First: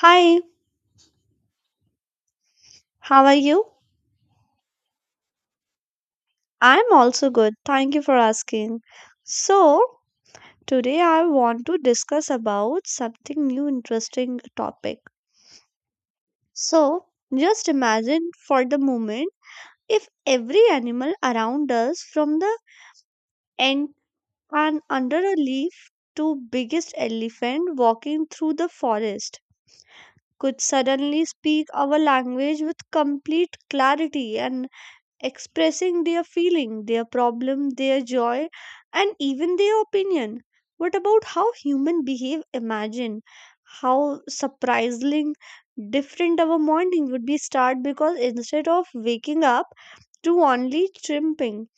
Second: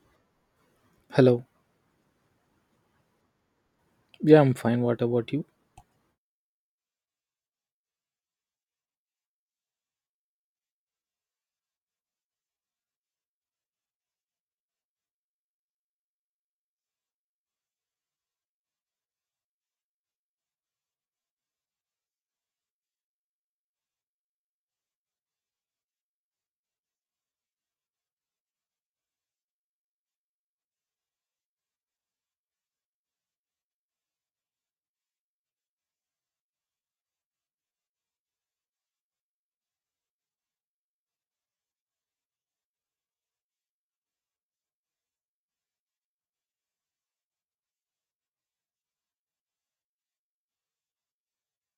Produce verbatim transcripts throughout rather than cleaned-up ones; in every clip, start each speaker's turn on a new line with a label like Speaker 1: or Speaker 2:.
Speaker 1: Hi,
Speaker 2: Hello.
Speaker 1: how are you?
Speaker 2: Yeah, I'm fine. What about you?
Speaker 1: I'm also good. Thank you for asking. So, today I want to discuss about something new interesting topic. So, just imagine for the moment if every animal around us from the end and under a leaf to biggest elephant walking through the forest could suddenly speak our language with complete clarity and expressing their feeling, their problem, their joy, and even their opinion. What about how human behave? Imagine how surprisingly different our morning would be start because instead of waking up to only chirping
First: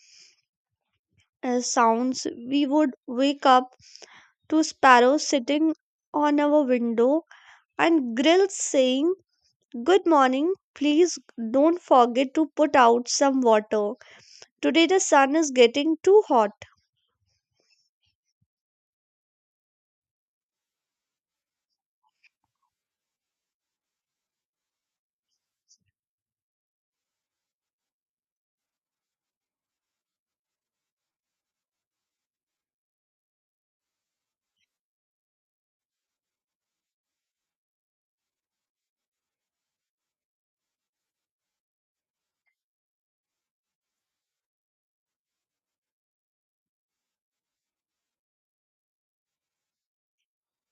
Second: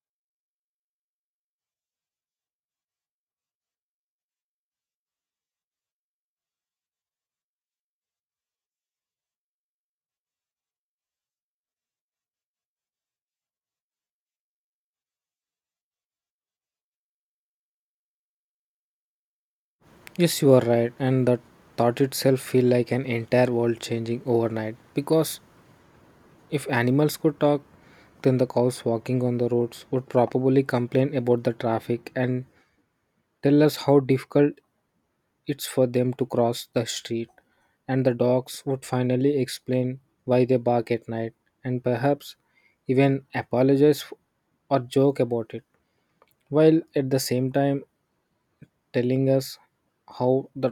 Speaker 1: uh, sounds, we would wake up to sparrows sitting on our window and grills saying, "Good morning. Please don't forget to put out some water." Today the sun is getting too hot.
Speaker 2: Yes, you are right. And the thought itself feel like an entire world changing overnight. Because if animals could talk, then the cows walking on the roads would probably complain about the traffic and tell us how difficult it's for them to cross the street. And the dogs would finally explain why they bark at night and perhaps even apologize or joke about it. While at the same time, telling us how the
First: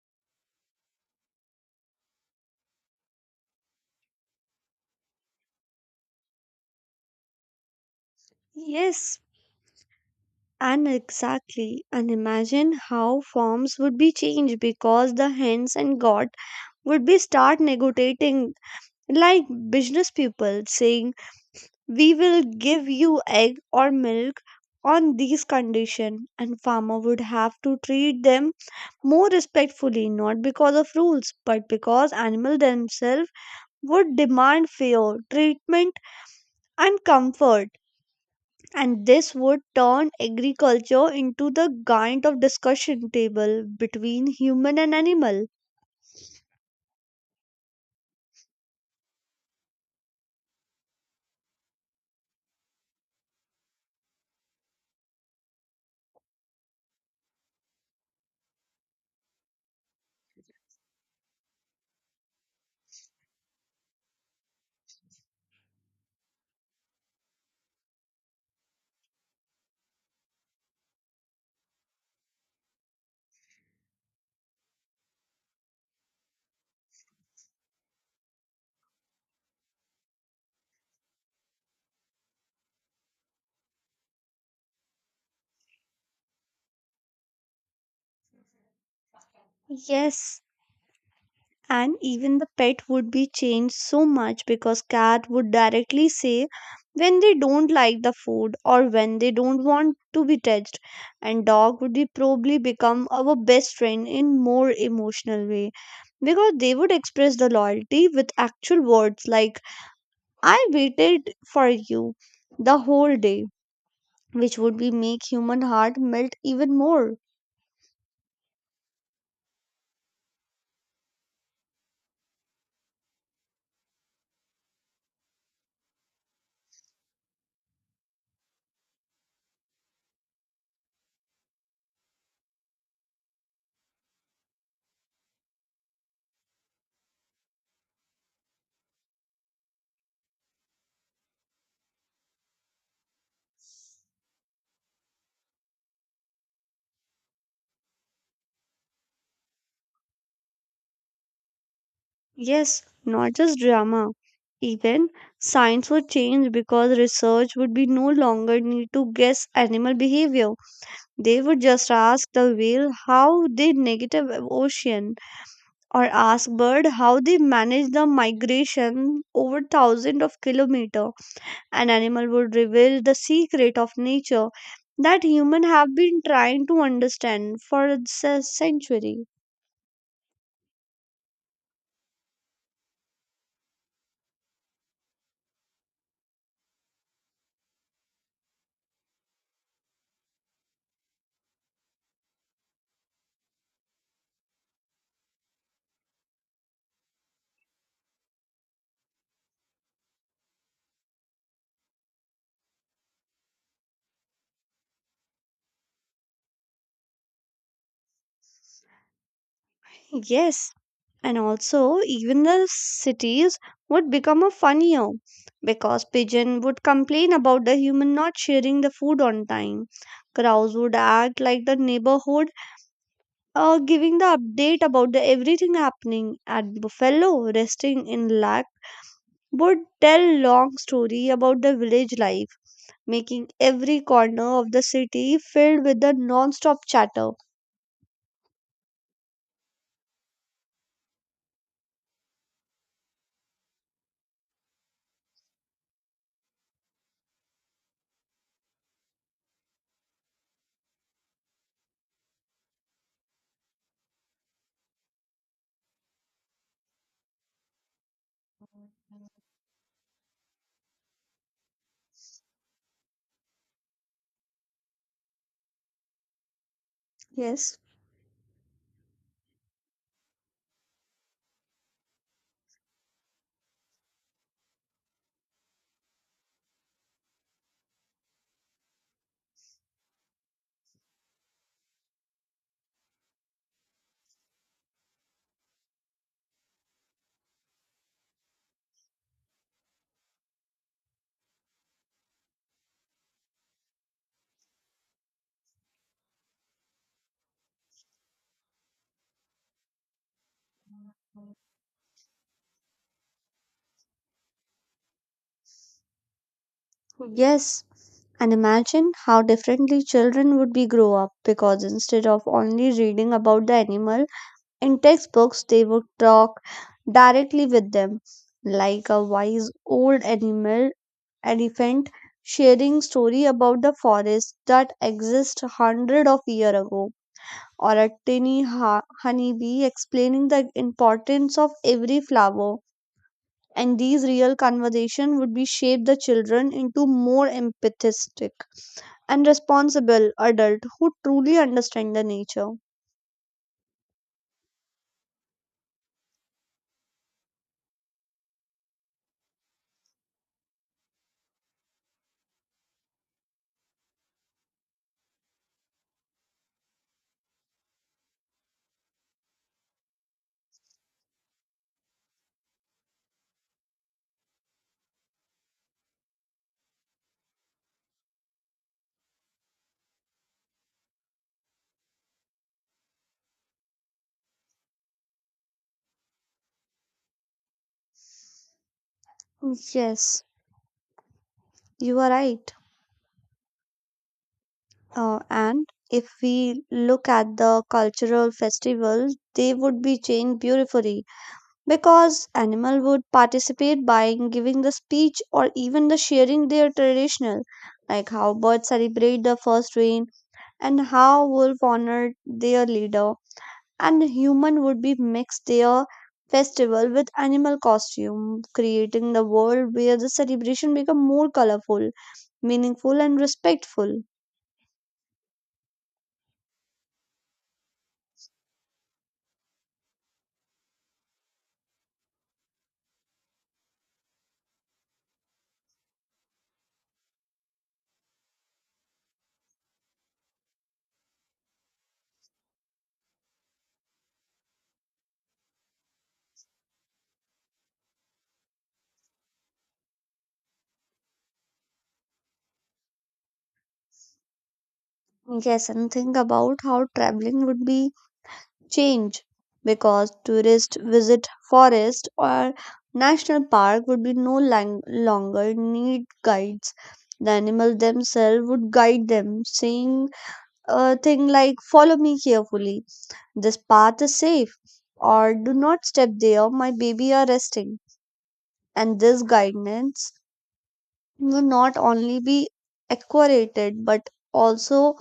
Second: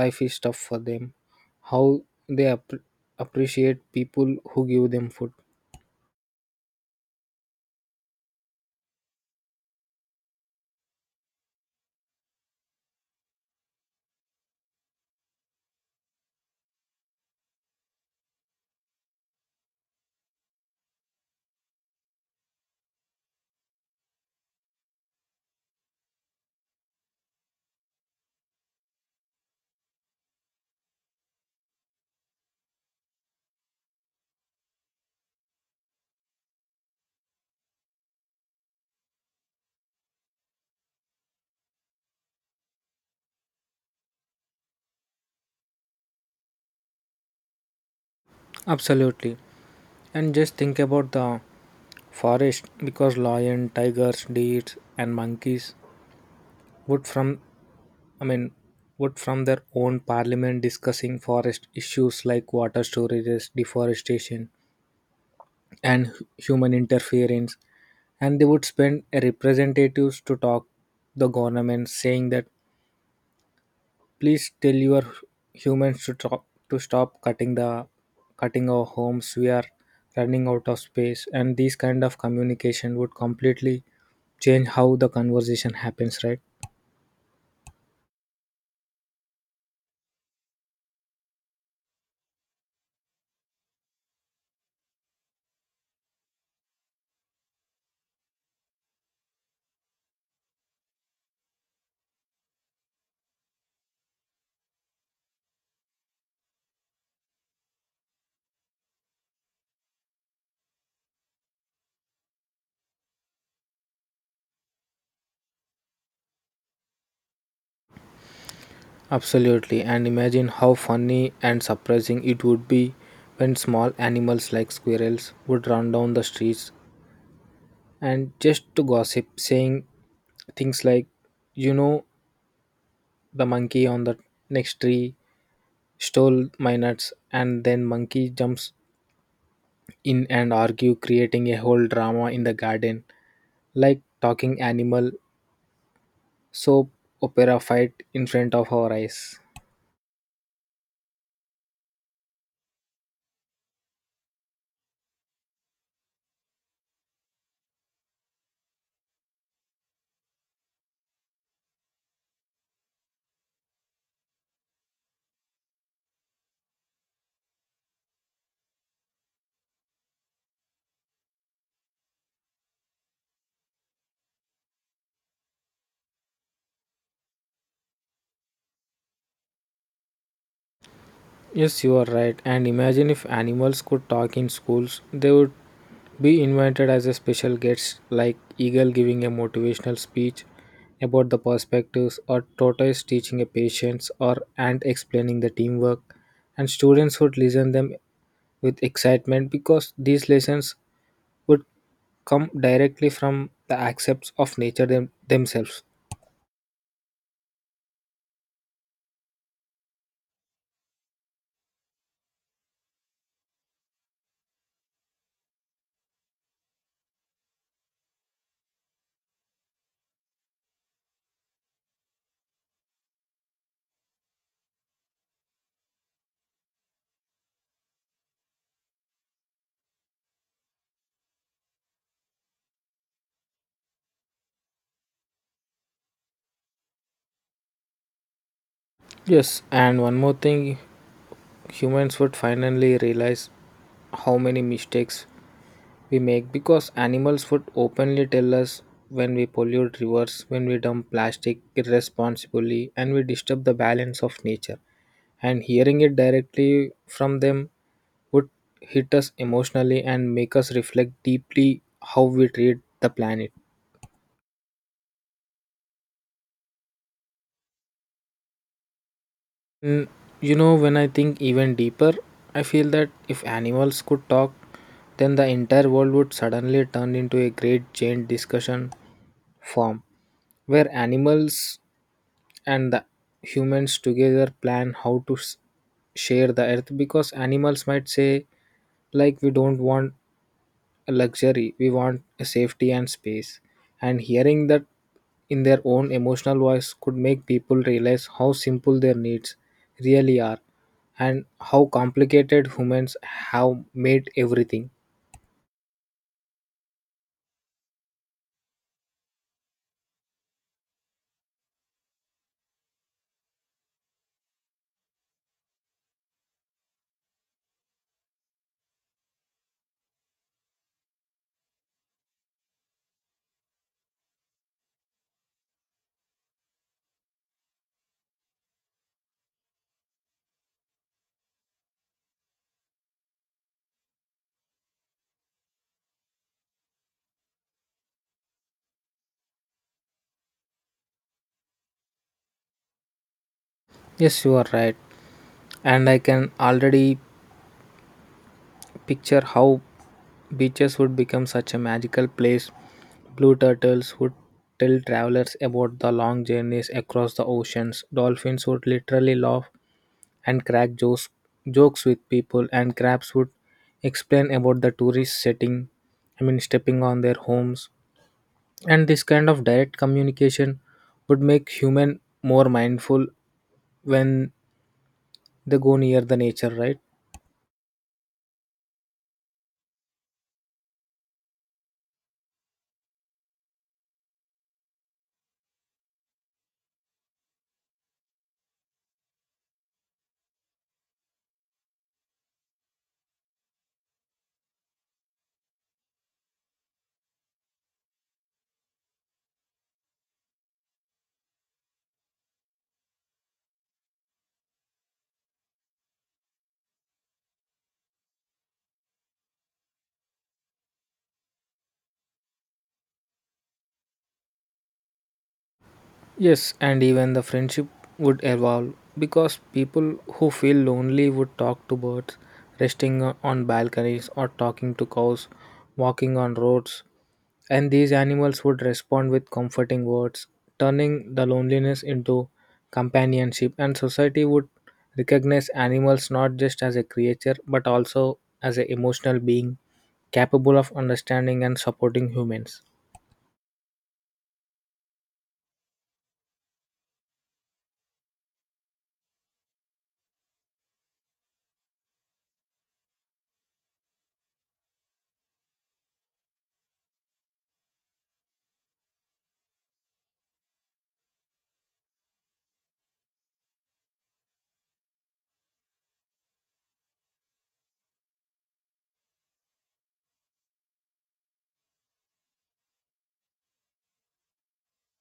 Speaker 2: life is tough for them, how they appre appreciate people who give them food.
Speaker 1: Yes, and exactly. And imagine how forms would be changed because the hens and god would be start negotiating like business people saying we will give you egg or milk on these condition, and farmer would have to treat them more respectfully, not because of rules but because animal themselves would demand fair treatment and comfort. And this would turn agriculture into the giant of discussion table between human and animal.
Speaker 2: Absolutely. And just think about the forest because lion, tigers, deers and monkeys would from I mean would from their own parliament discussing forest issues like water storages, deforestation and hu- human interference and they would spend a representatives to talk the government saying that please tell your humans to stop, to stop cutting the cutting our homes. We are running out of space, and these kind of communication would completely change how the conversation happens, right?
Speaker 1: Yes, and even the pet would be changed so much because cat would directly say when they don't like the food or when they don't want to be touched, and dog would be probably become our best friend in more emotional way because they would express the loyalty with actual words like I waited for you the whole day, which would be make human heart melt even more.
Speaker 2: Absolutely, and imagine how funny and surprising it would be when small animals like squirrels would run down the streets and just to gossip, saying things like, you know, the monkey on the next tree stole my nuts, and then monkey jumps in and argue, creating a whole drama in the garden, like talking animal, soap opera fight in front of our eyes.
Speaker 1: Yes, not just drama. Even science would change because research would be no longer need to guess animal behavior. They would just ask the whale how they negative ocean or ask bird how they manage the migration over thousands of kilometer. An animal would reveal the secret of nature that human have been trying to understand for a century.
Speaker 2: Yes, you are right. And imagine if animals could talk in schools, they would be invited as a special guest, like eagle giving a motivational speech about the perspectives, or tortoise teaching a patience, or ant explaining the teamwork. And students would listen them with excitement because these lessons would come directly from the accepts of nature them- themselves.
Speaker 1: Yes, and also, even the cities would become a funnier because pigeon would complain about the human not sharing the food on time. Crows would act like the neighborhood, uh, giving the update about the everything happening. And buffalo, resting in luck, would tell long story about the village life, making every corner of the city filled with the non-stop chatter.
Speaker 2: Yes, and one more thing humans would finally realize how many mistakes we make because animals would openly tell us when we pollute rivers, when we dump plastic irresponsibly, and we disturb the balance of nature. And hearing it directly from them would hit us emotionally and make us reflect deeply how we treat the planet.
Speaker 1: Yes.
Speaker 2: Mm, you know, when I think even deeper, I feel that if animals could talk, then the entire world would suddenly turn into a great giant discussion forum where animals and the humans together plan how to s- share the earth because animals might say, like, we don't want luxury, we want safety and space, and hearing that in their own emotional voice could make people realize how simple their needs really are and how complicated humans have made everything.
Speaker 1: Yes. And imagine how differently children would be grow up because instead of only reading about the animal in textbooks, they would talk directly with them, like a wise old animal elephant sharing story about the forest that exist hundred of year ago, or a tiny ha- honeybee explaining the importance of every flower. And these real conversation would be shape the children into more empathetic and responsible adult who truly understand the nature.
Speaker 2: Yes, you are right, and I can already picture how beaches would become such a magical place. Blue turtles would tell travelers about the long journeys across the oceans. Dolphins would literally laugh and crack jokes, jokes with people, and crabs would explain about the tourist setting, I mean stepping on their homes, and this kind of direct communication would make human more mindful when they go near the nature, right?
Speaker 1: Yes, you are right. Uh, and if we look at the cultural festivals, they would be changed beautifully because animal would participate by giving the speech or even the sharing their traditional, like how birds celebrate the first rain and how wolf honored their leader. And human would be mixed their festival with animal costume, creating the world where the celebration become more colorful, meaningful and respectful.
Speaker 2: Yes, and even the friendship would evolve because people who feel lonely would talk to birds resting on balconies or talking to cows walking on roads. And these animals would respond with comforting words, turning the loneliness into companionship. And society would recognize animals not just as a creature but also as an emotional being capable of understanding and supporting humans.
Speaker 1: Yes, and think about how traveling would be changed because tourists visit forest or national park would be no lang- longer need guides. The animal themselves would guide them saying a thing like, follow me carefully. This path is safe, or do not step there, my baby are resting. And this guidance will not only be accurate but also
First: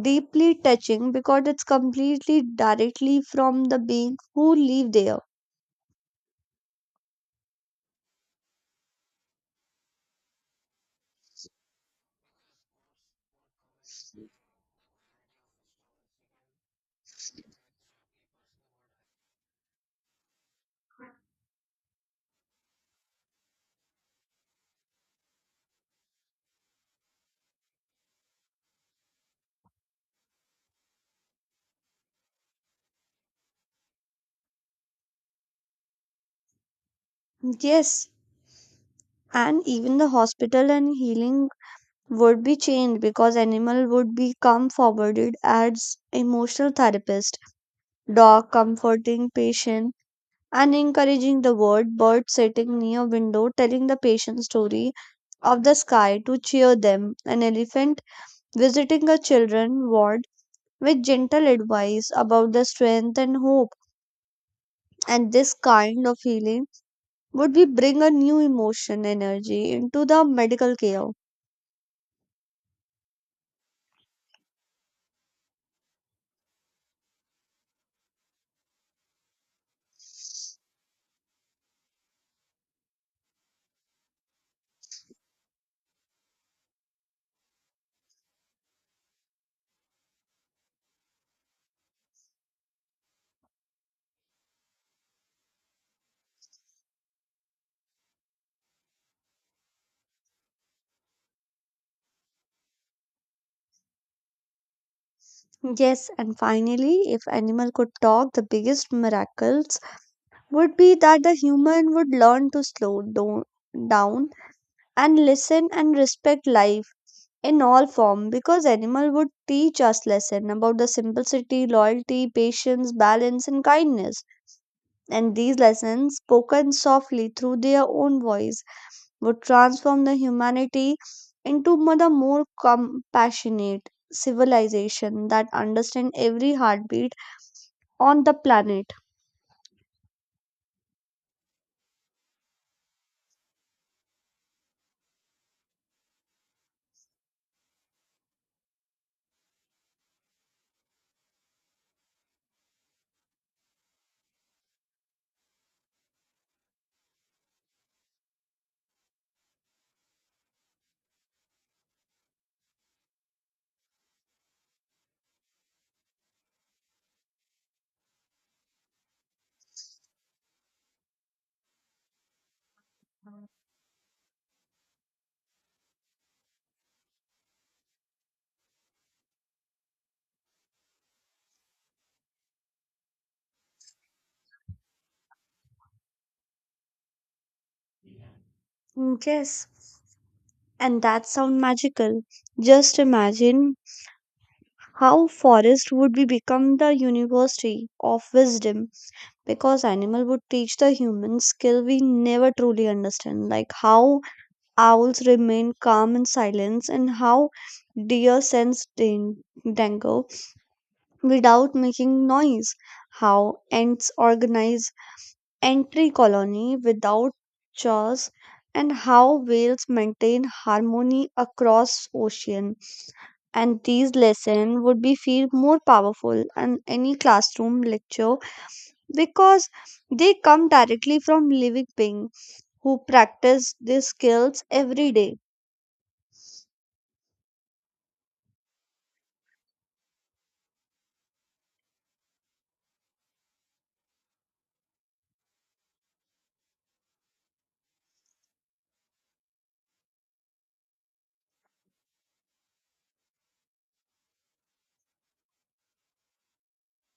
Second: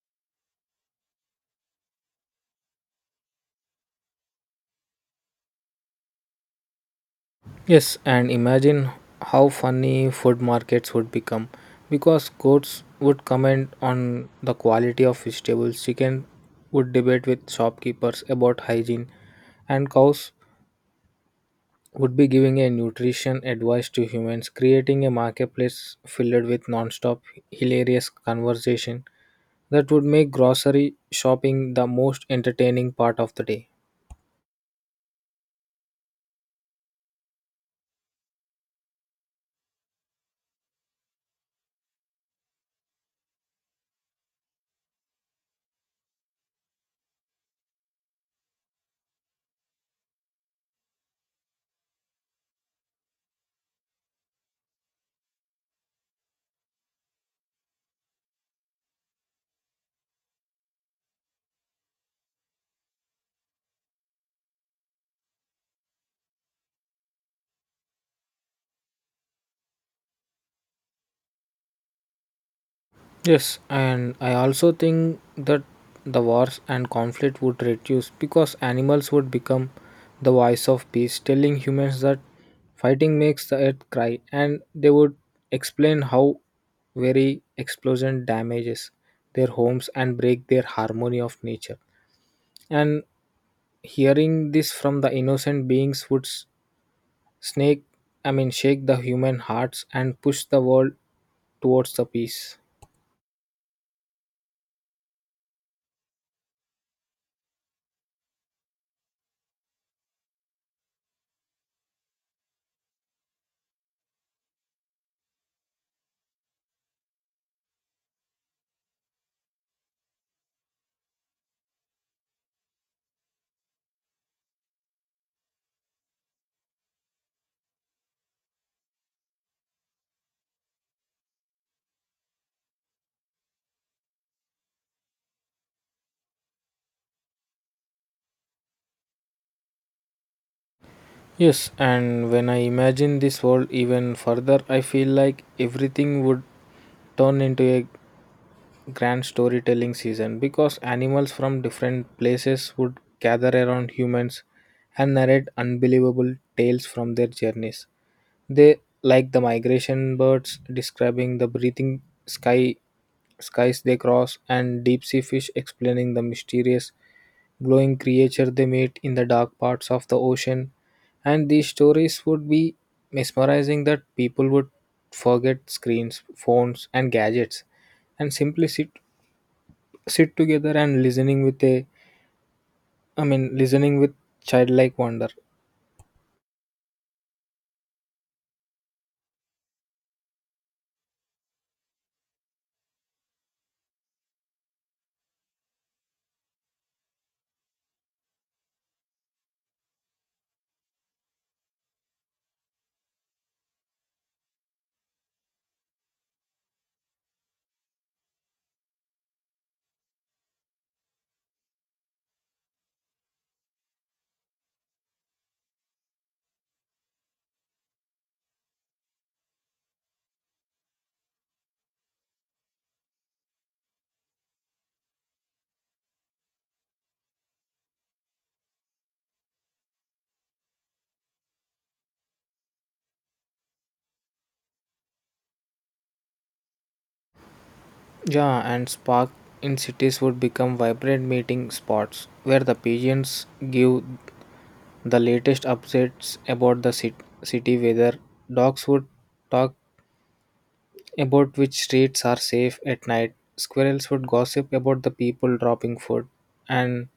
Speaker 1: deeply touching because it's completely directly from the being who live there.
Speaker 2: Yes, and imagine how funny food markets would become because courts would comment on the quality of vegetables, chicken would debate with shopkeepers about hygiene, and cows would be giving a nutrition advice to humans, creating a marketplace filled with non-stop hilarious conversation that would make grocery shopping the most entertaining part of the day.
Speaker 1: Yes, and even the hospital and healing would be changed because animal would become forwarded as emotional therapist, dog comforting patient and encouraging the word, bird sitting near window telling the patient story of the sky to cheer them, an elephant visiting a children ward with gentle advice about the strength and hope. And this kind of healing would be bring a new emotion energy into the medical care.
Speaker 2: Yes, and I also think that the wars and conflict would reduce because animals would become the voice of peace, telling humans that fighting makes the earth cry, and they would explain how very explosion damages their homes and break their harmony of nature. And hearing this from the innocent beings would s- snake, I mean, shake the human hearts and push the world towards the peace.
Speaker 1: Yes, and finally if animal could talk, the biggest miracles would be that the human would learn to slow do- down and listen and respect life in all form because animal would teach us lesson about the simplicity, loyalty, patience, balance and kindness. And these lessons spoken softly through their own voice would transform the humanity into mo- the more compassionate civilization that understand every heartbeat on the planet.
Speaker 2: Yes, and when I imagine this world even further, I feel like everything would turn into a grand storytelling season because animals from different places would gather around humans and narrate unbelievable tales from their journeys. They, like the migration birds describing the breathing sky skies they cross, and deep sea fish explaining the mysterious glowing creature they meet in the dark parts of the ocean. And these stories would be mesmerizing that people would forget screens, phones, and gadgets, and simply sit sit together and listening with a, I mean, listening with childlike wonder.
Speaker 1: Mm, yes, and that sound magical. Just imagine how forest would be become the university of wisdom because animal would teach the human skill we never truly understand, like how owls remain calm in silence, and how deer sense dan- danger without making noise, how ants organize entry colony without chores, and how whales maintain harmony across ocean. And these lessons would be feel more powerful than any classroom lecture because they come directly from living beings who practice these skills every day.
Speaker 2: Yeah, and spark in cities would become vibrant meeting spots where the pigeons give the latest updates about the cit- city weather. Dogs would talk about which streets are safe at night. Squirrels would gossip about the people dropping food, and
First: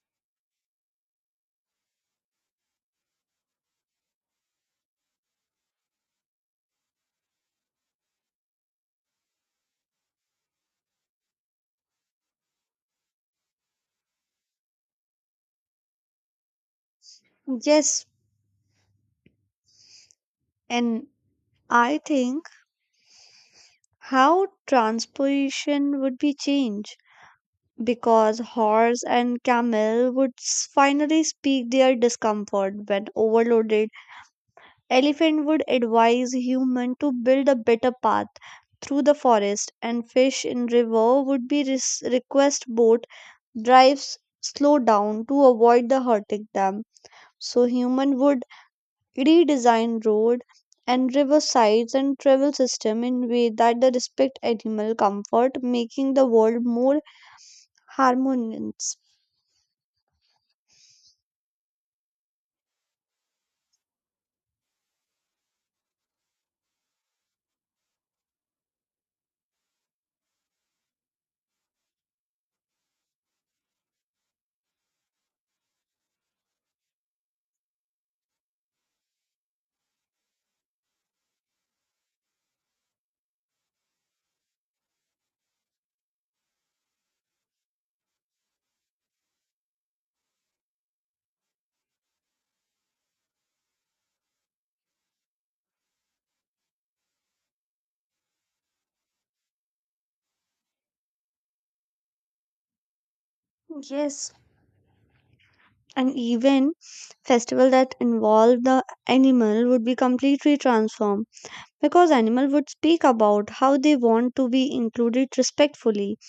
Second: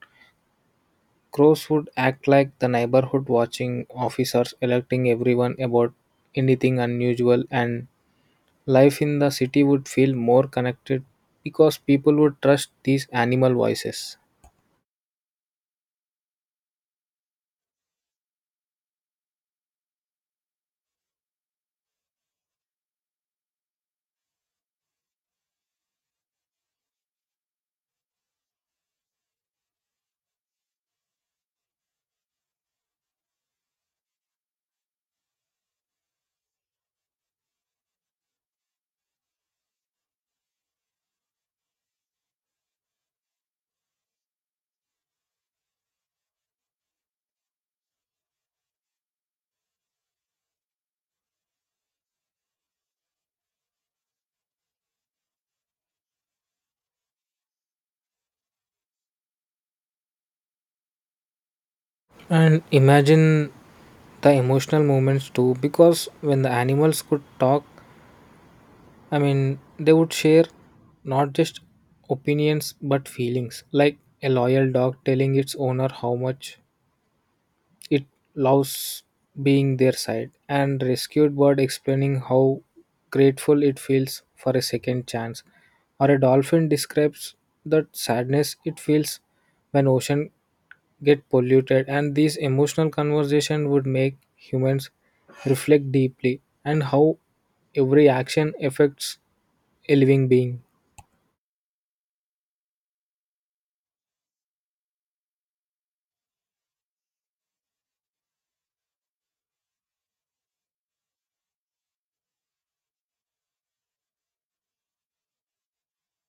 Speaker 2: crows would act like the neighborhood watching officers alerting everyone about anything unusual. And life in the city would feel more connected because people would trust these animal voices.
Speaker 1: Yes, and I think how transportation would be changed because horse and camel would s- finally speak their discomfort when overloaded. Elephant would advise human to build a better path through the forest, and fish in river would be res- request boat drives slow down to avoid the hurting them, so human would redesign road and river sides and travel system in way that the respect animal comfort, making the world more harmonious.
Speaker 2: And imagine the emotional moments too, because when the animals could talk, I mean, they would share not just opinions but feelings, like a loyal dog telling its owner how much it loves being their side, and rescued bird explaining how grateful it feels for a second chance, or a dolphin describes that sadness it feels when ocean get polluted, and these emotional conversation would make humans reflect deeply and how every action affects a living being.
Speaker 1: Yes, and even festival that involve the animal would be completely transformed because animal would speak about how they want to be included respectfully.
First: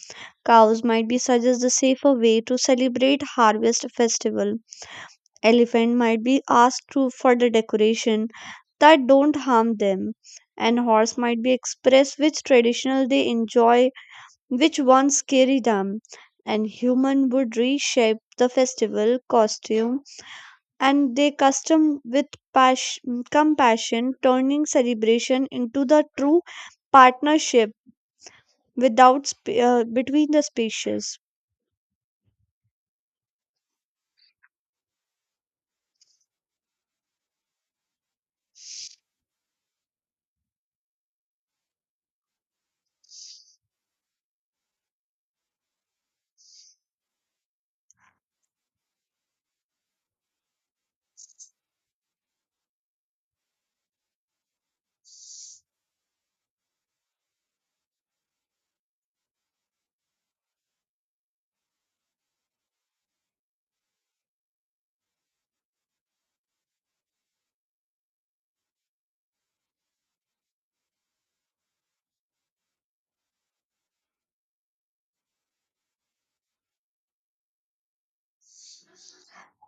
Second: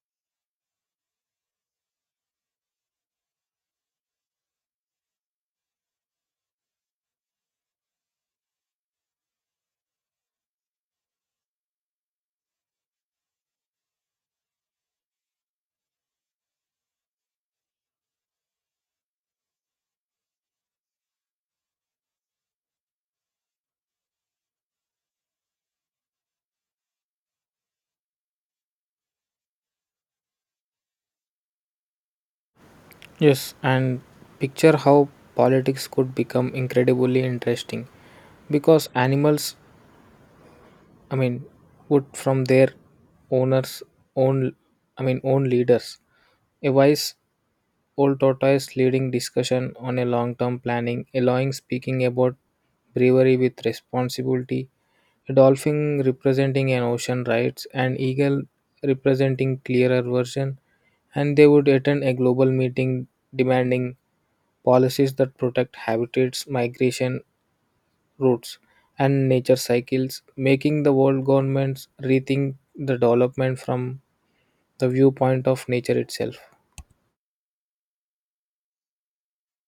Speaker 1: Cows might be suggest the safer way to celebrate harvest festival. Elephant might be asked to for the decoration that don't harm them. And horse might be express which traditional they enjoy, which ones scary them. And human would reshape the festival costume and their custom with pas- compassion, turning celebration into the true partnership without sp- uh, between the species.
Speaker 2: Yes, and picture how politics could become incredibly interesting because animals, I mean, would from their owners own I mean own leaders, a wise old tortoise leading discussion on a long term planning allowing speaking about bravery with responsibility, a dolphin representing an ocean rights, an eagle representing clearer version, and they would attend a global meeting demanding policies that protect habitats, migration routes, and nature cycles, making the world governments rethink the development from the viewpoint of nature itself.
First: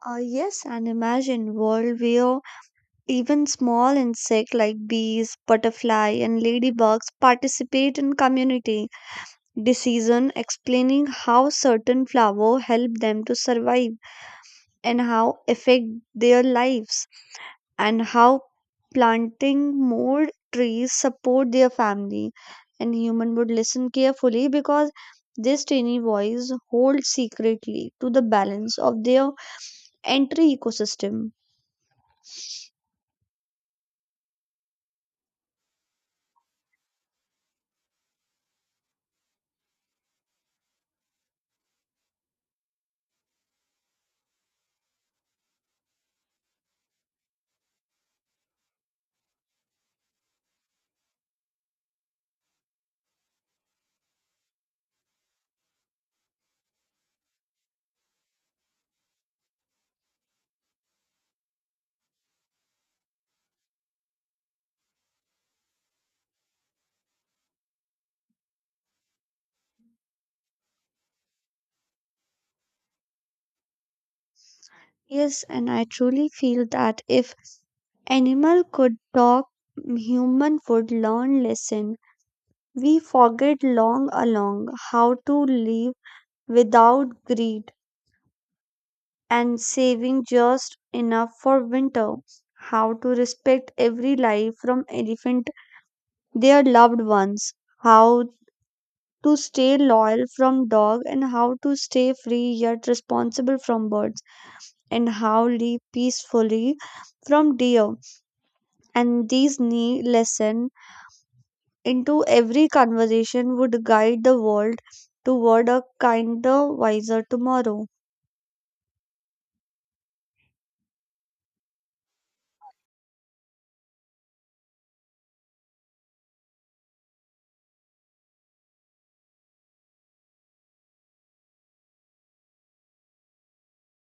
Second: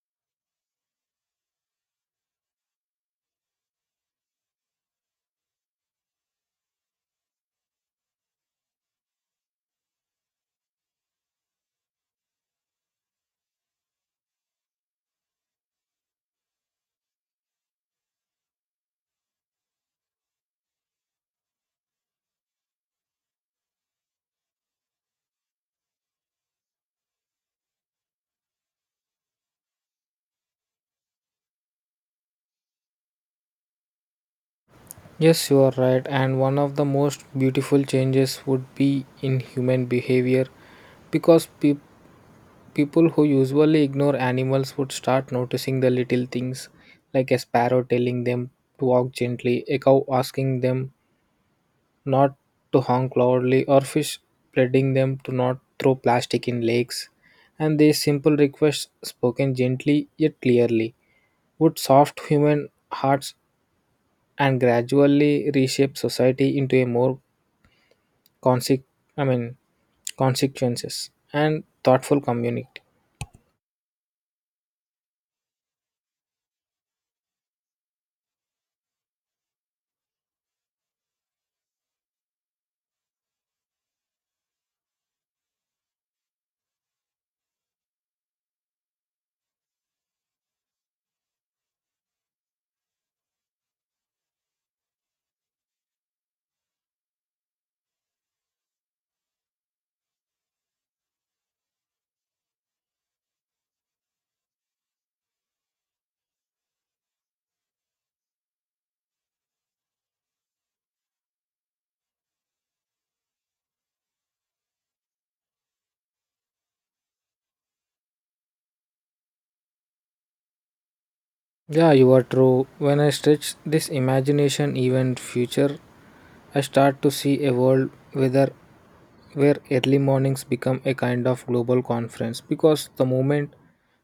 Speaker 1: Uh, yes, and imagine world where even small insect like bees, butterfly, and ladybugs participate in community decision, explaining how certain flower help them to survive and how affect their lives, and how planting more trees support their family. And human would listen carefully because this tiny voice holds secretly to the balance of their entire ecosystem.
Speaker 2: Yes, you are right, and one of the most beautiful changes would be in human behavior because people people who usually ignore animals would start noticing the little things, like a sparrow telling them to walk gently, a cow asking them not to honk loudly, or fish pleading them to not throw plastic in lakes. And these simple requests, spoken gently yet clearly, would soft human hearts and gradually reshape society into a more conse- I mean, consequences and thoughtful community.
Speaker 1: Yes, and I truly feel that if animal could talk, human would learn lesson. We forget long along how to live without greed and saving just enough for winter. How to respect every life from elephant their loved ones. How to stay loyal from dog, and how to stay free yet responsible from birds, and how live peacefully from deer. And these knee lesson into every conversation would guide the world toward a kinder, wiser tomorrow.
Speaker 2: Yeah, you are true. When I stretch this imagination even future, I start to see a world whether where early mornings become a kind of global conference because the moment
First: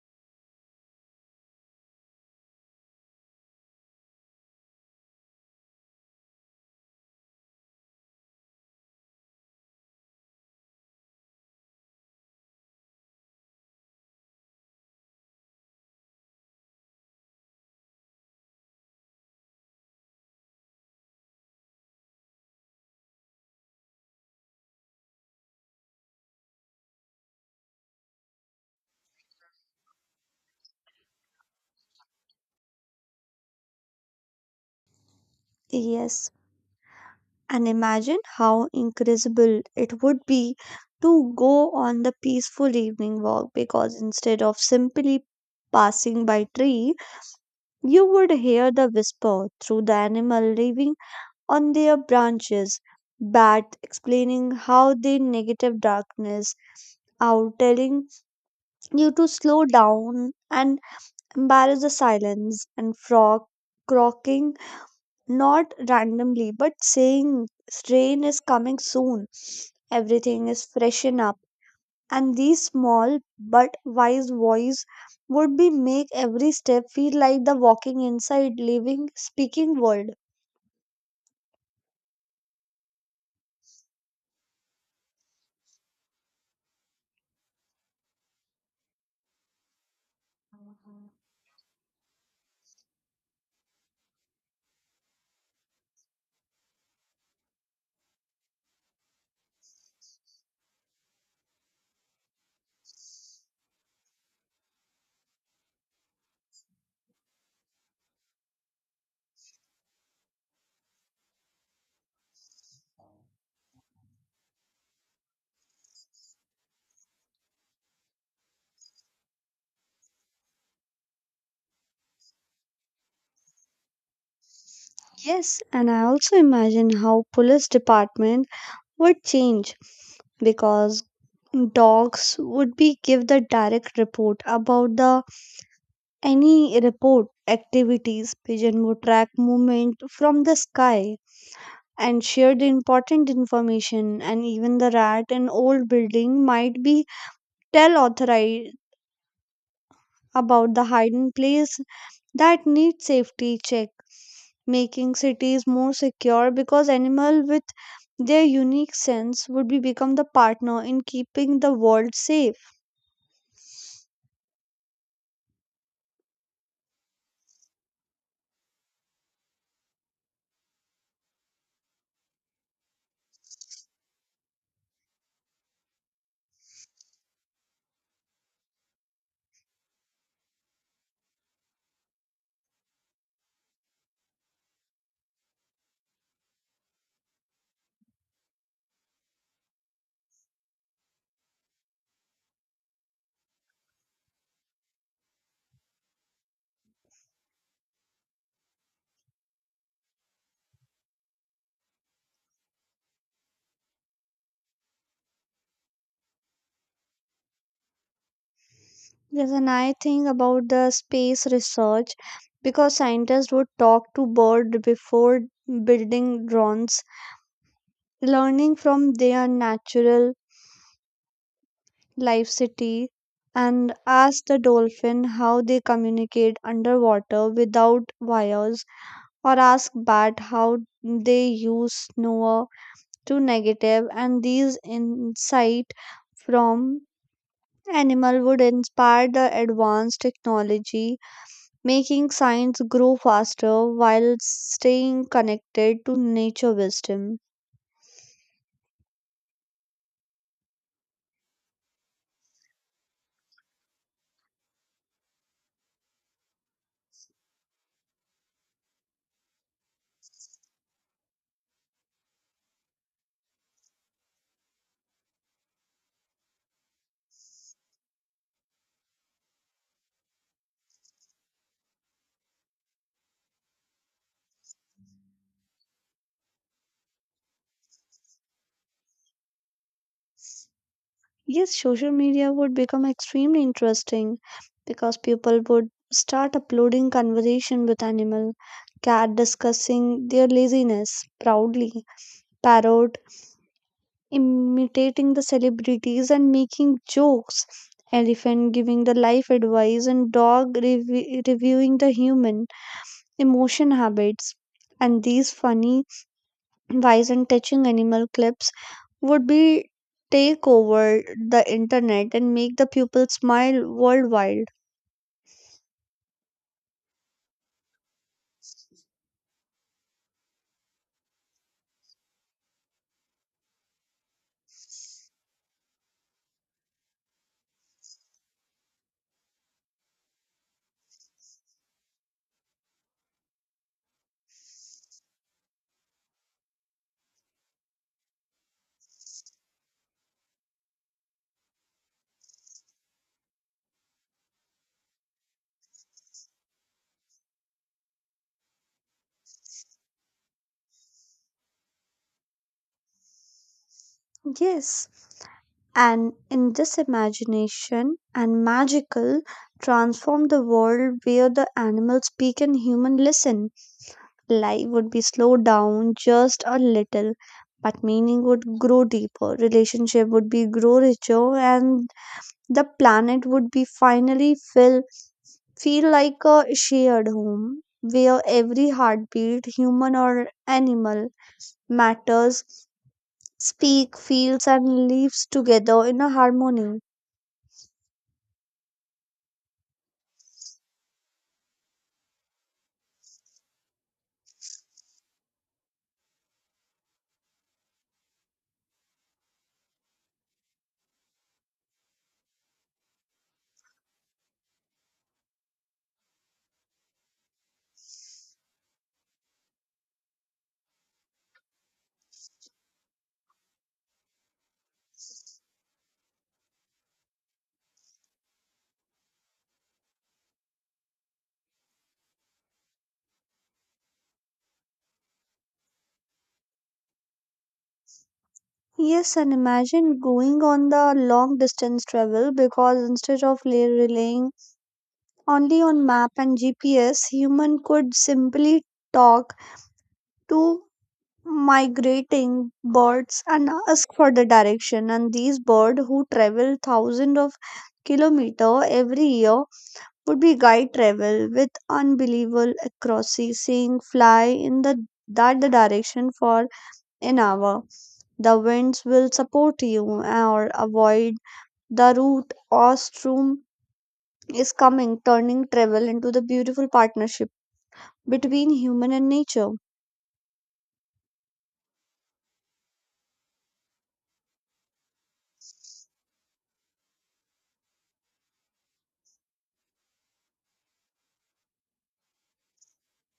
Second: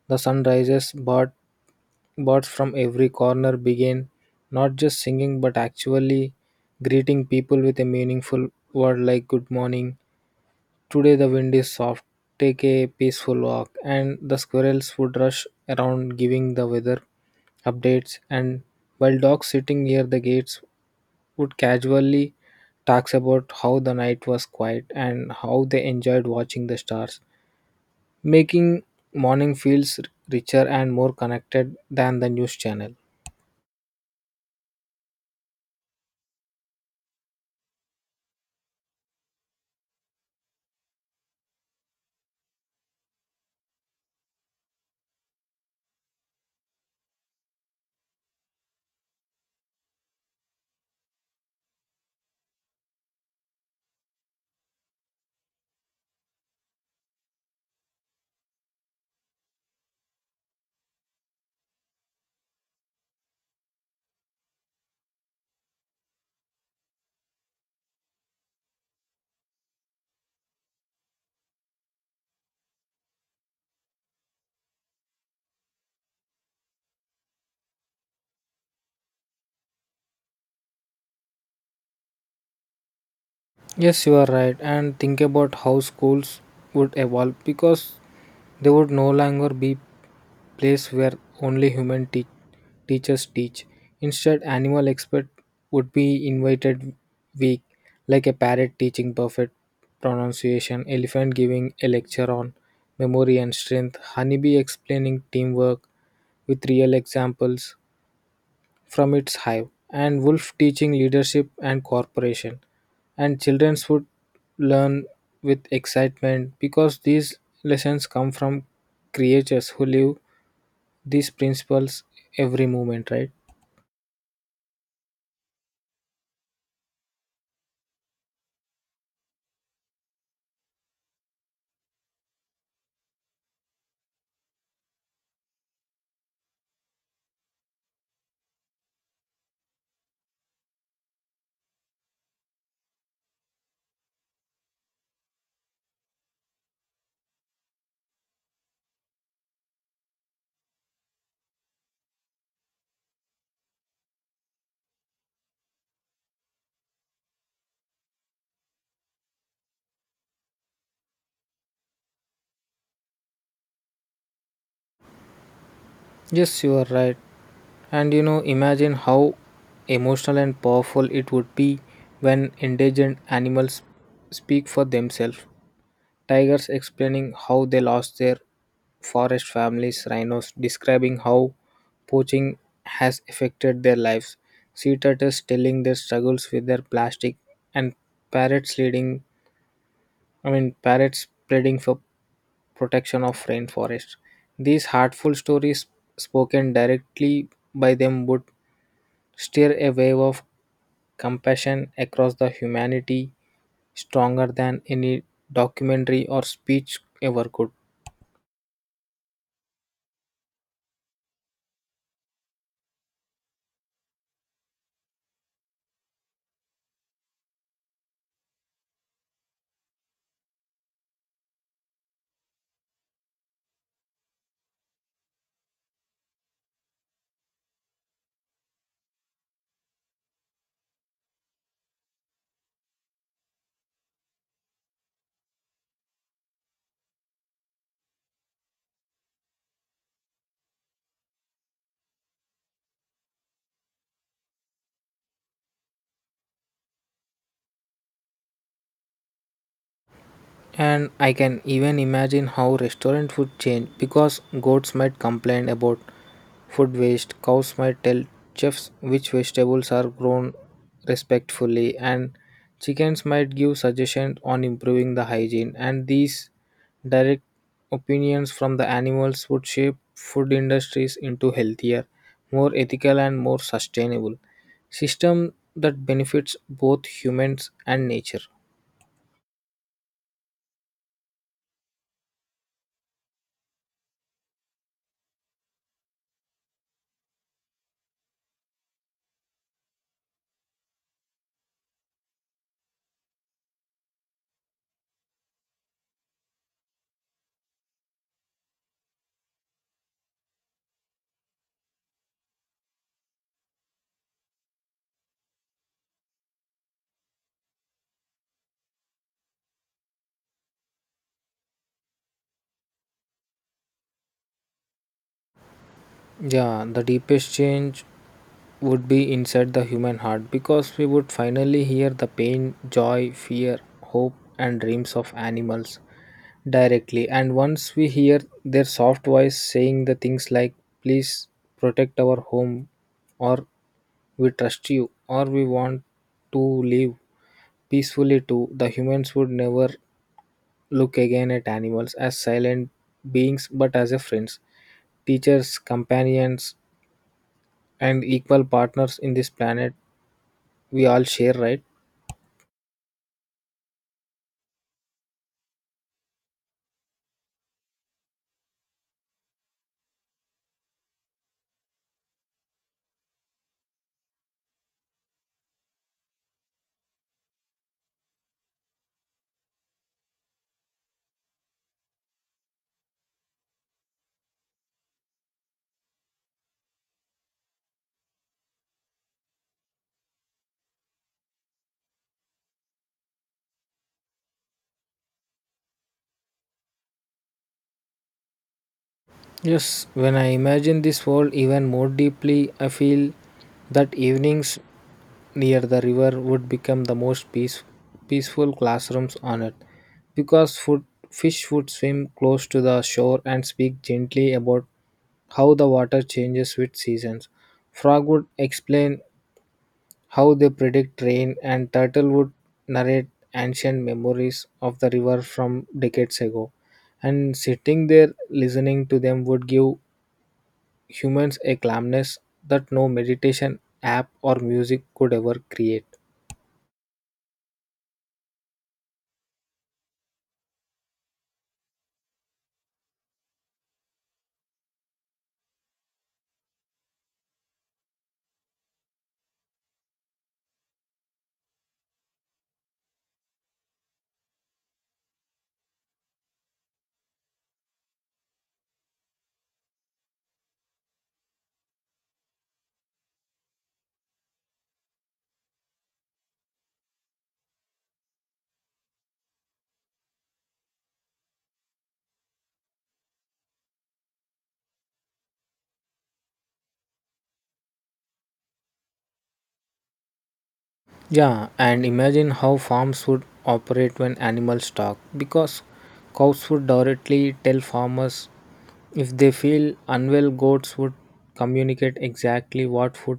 Speaker 2: the sun rises, bird, birds from every corner begin not just singing but actually greeting people with a meaningful word like good morning. Today the wind is soft. Take a peaceful walk, and the squirrels would rush around giving the weather updates. And while dogs sitting near the gates would casually talks about how the night was quiet and how they enjoyed watching the stars, making morning feels richer and more connected than the news channel.
Speaker 1: Yes, and imagine how incredible it would be to go on the peaceful evening walk because instead of simply passing by tree, you would hear the whisper through the animal living on their branches, bat explaining how the negative darkness out, telling you to slow down and embrace the silence, and frog croaking not randomly but saying rain is coming soon, everything is freshen up. And these small but wise voice would be make every step feel like the walking inside living speaking world.
Speaker 2: Yes, you are right. And think about how schools would evolve because they would no longer be place where only human te- teachers teach. Instead, animal expert would be invited week, like a parrot teaching perfect pronunciation, elephant giving a lecture on memory and strength, honeybee explaining teamwork with real examples, from its hive, and wolf teaching leadership and cooperation. And children would learn with excitement because these lessons come from creatures who live these principles every moment, right?
Speaker 1: Yes, and I also imagine how police department would change because dogs would be give the direct report about the any report activities, pigeon would track movement from the sky and share the important information, and even the rat in old building might be tell authorized about the hidden place that need safety check, making cities more secure because animal with their unique sense would be become the partner in keeping the world safe.
Speaker 2: Yes, you are right. And you know, imagine how emotional and powerful it would be when endangered animals speak for themselves. Tigers explaining how they lost their forest families, rhinos describing how poaching has affected their lives, sea turtles telling their struggles with their plastic, and parrots leading I mean parrots pleading for protection of rainforest. These heartful stories spoken directly by them would stir a wave of compassion across the humanity stronger than any documentary or speech ever could.
Speaker 1: Yes, and I think about the space research because scientists would talk to birds before building drones, learning from their natural life city, and ask the dolphin how they communicate underwater without wires, or ask bat how they use snow to negative. And these insight from animal would inspire the advanced technology, making science grow faster while staying connected to nature wisdom.
Speaker 2: And I can even imagine how restaurant food change because goats might complain about food waste, cows might tell chefs which vegetables are grown respectfully, and chickens might give suggestions on improving the hygiene. And these direct opinions from the animals would shape food industries into healthier, more ethical, and more sustainable system that benefits both humans and nature.
Speaker 1: Yes, social media would become extremely interesting because people would start uploading conversation with animal, cat discussing their laziness proudly, parrot imitating the celebrities and making jokes, elephant giving the life advice and dog revi reviewing the human emotion habits. And these funny, wise and touching animal clips would be take over the internet and make the people smile worldwide.
Speaker 2: Yeah, the deepest change would be inside the human heart because we would finally hear the pain, joy, fear, hope, and dreams of animals directly. And once we hear their soft voice saying the things like, please protect our home, or we trust you, or we want to live peacefully too, the humans would never look again at animals as silent beings but as a friends, teachers, companions, and equal partners in this planet we all share, right?
Speaker 1: Yes, and in this imagination and magical transform the world where the animals speak and human listen, life would be slowed down just a little, but meaning would grow deeper, relationship would be grow richer, and the planet would be finally filled. Feel like a shared home where every heartbeat, human or animal, matters, speak, feels, and lives together in a harmony.
Speaker 2: Yes, when I imagine this world even more deeply, I feel that evenings near the river would become the most peace, peaceful classrooms on it, because food, fish would swim close to the shore and speak gently about how the water changes with seasons. Frog would explain how they predict rain, and Turtle would narrate ancient memories of the river from decades ago. And sitting there listening to them would give humans a calmness that no meditation app or music could ever create.
Speaker 1: Yes, and imagine going on the long distance travel because instead of le- relying only on map and G P S, human could simply talk to migrating birds and ask for the direction. And these birds who travel thousands of kilometers every year would be guide travel with unbelievable accuracy, seeing fly in the that the direction for an hour. The winds will support you, or avoid the route, or storm is coming, turning travel into the beautiful partnership between human and nature.
Speaker 2: Yeah, and imagine how farms would operate when animals talk because cows would directly tell farmers if they feel unwell, goats would communicate exactly what food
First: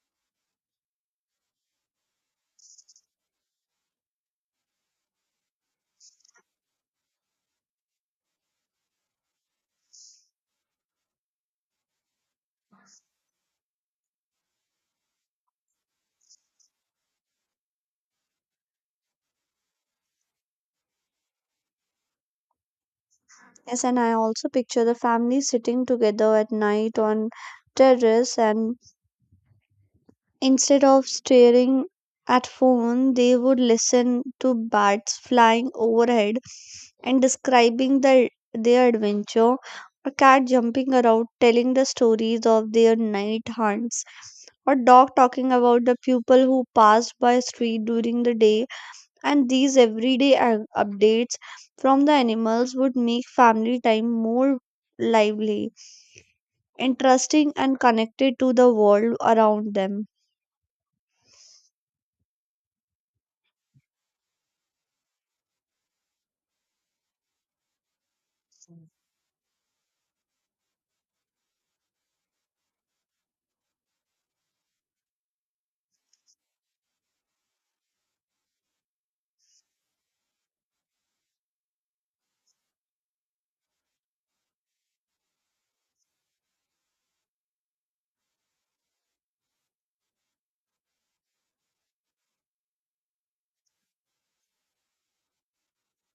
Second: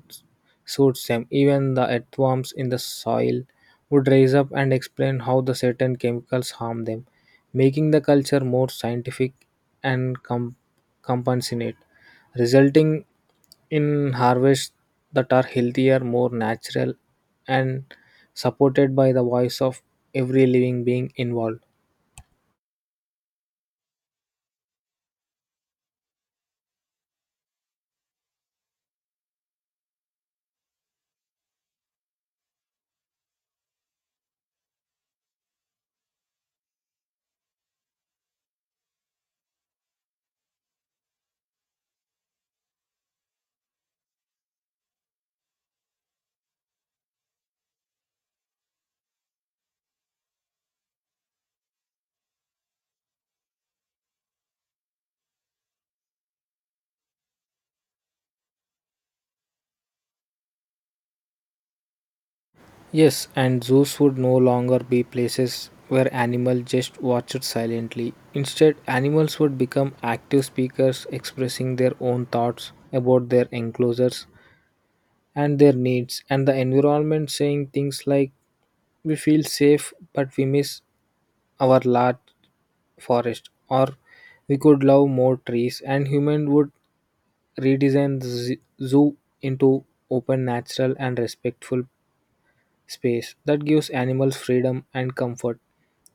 Speaker 2: suits them. Even the earthworms in the soil would rise up and explain how the certain chemicals harm them, making the culture more scientific and com- compassionate, resulting in harvests that are healthier, more natural, and supported by the voice of every living being involved.
Speaker 1: Yes, and I also picture the family sitting together at night on terrace, and instead of staring at phone, they would listen to bats flying overhead and describing the, their adventure, a cat jumping around telling the stories of their night hunts, a dog talking about the people who passed by street during the day. And these everyday a- updates from the animals would make family time more lively, interesting and connected to the world around them.
Speaker 2: Yes, and zoos would no longer be places where animals just watched silently. Instead, animals would become active speakers expressing their own thoughts about their enclosures and their needs and the environment, saying things like, we feel safe, but we miss our large forest, or we could love more trees, and human would redesign the z- zoo into open natural and respectful space that gives animals freedom and comfort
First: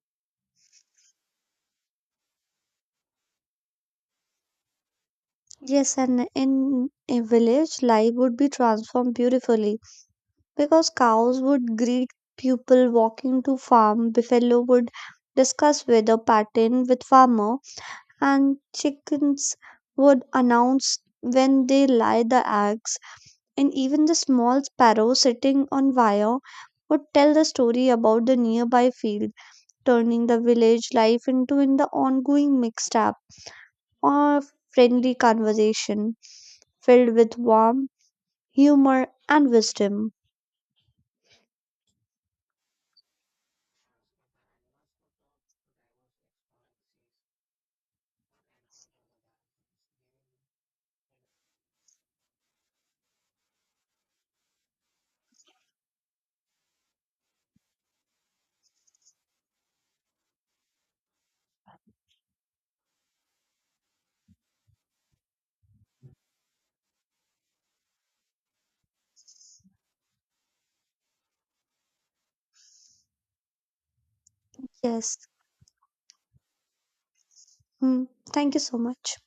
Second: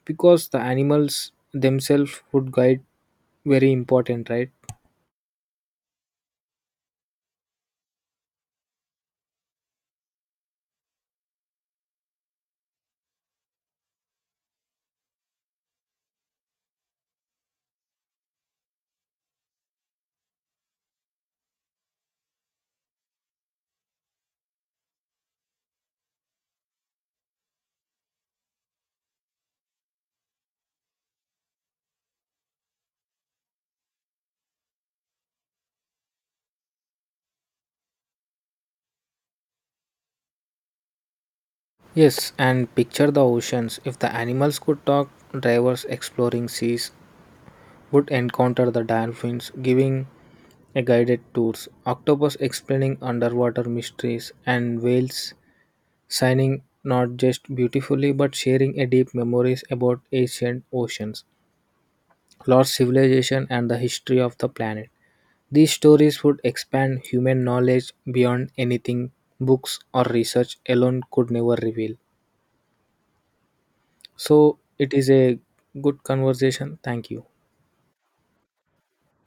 Speaker 2: because the animals themselves would guide, very important, right?
Speaker 1: Yes, and in a village life would be transformed beautifully because cows would greet people walking to farm, buffalo would discuss weather pattern with farmer, and chickens would announce when they lay the eggs, and even the small sparrow sitting on wire would tell the story about the nearby field, turning the village life into an ongoing mixed up or friendly conversation filled with warmth, humor and wisdom.
Speaker 2: Yes, and picture the oceans if the animals could talk. Divers exploring seas would encounter the dolphins giving a guided tours, octopus explaining underwater mysteries, and whales signing not just beautifully but sharing a deep memories about ancient oceans, lost civilization and the history of the planet. These stories would expand human knowledge beyond anything books or research alone could never reveal. So it is
Speaker 1: Yes.
Speaker 2: a good conversation. Thank you.
Speaker 1: Mm, thank you so much.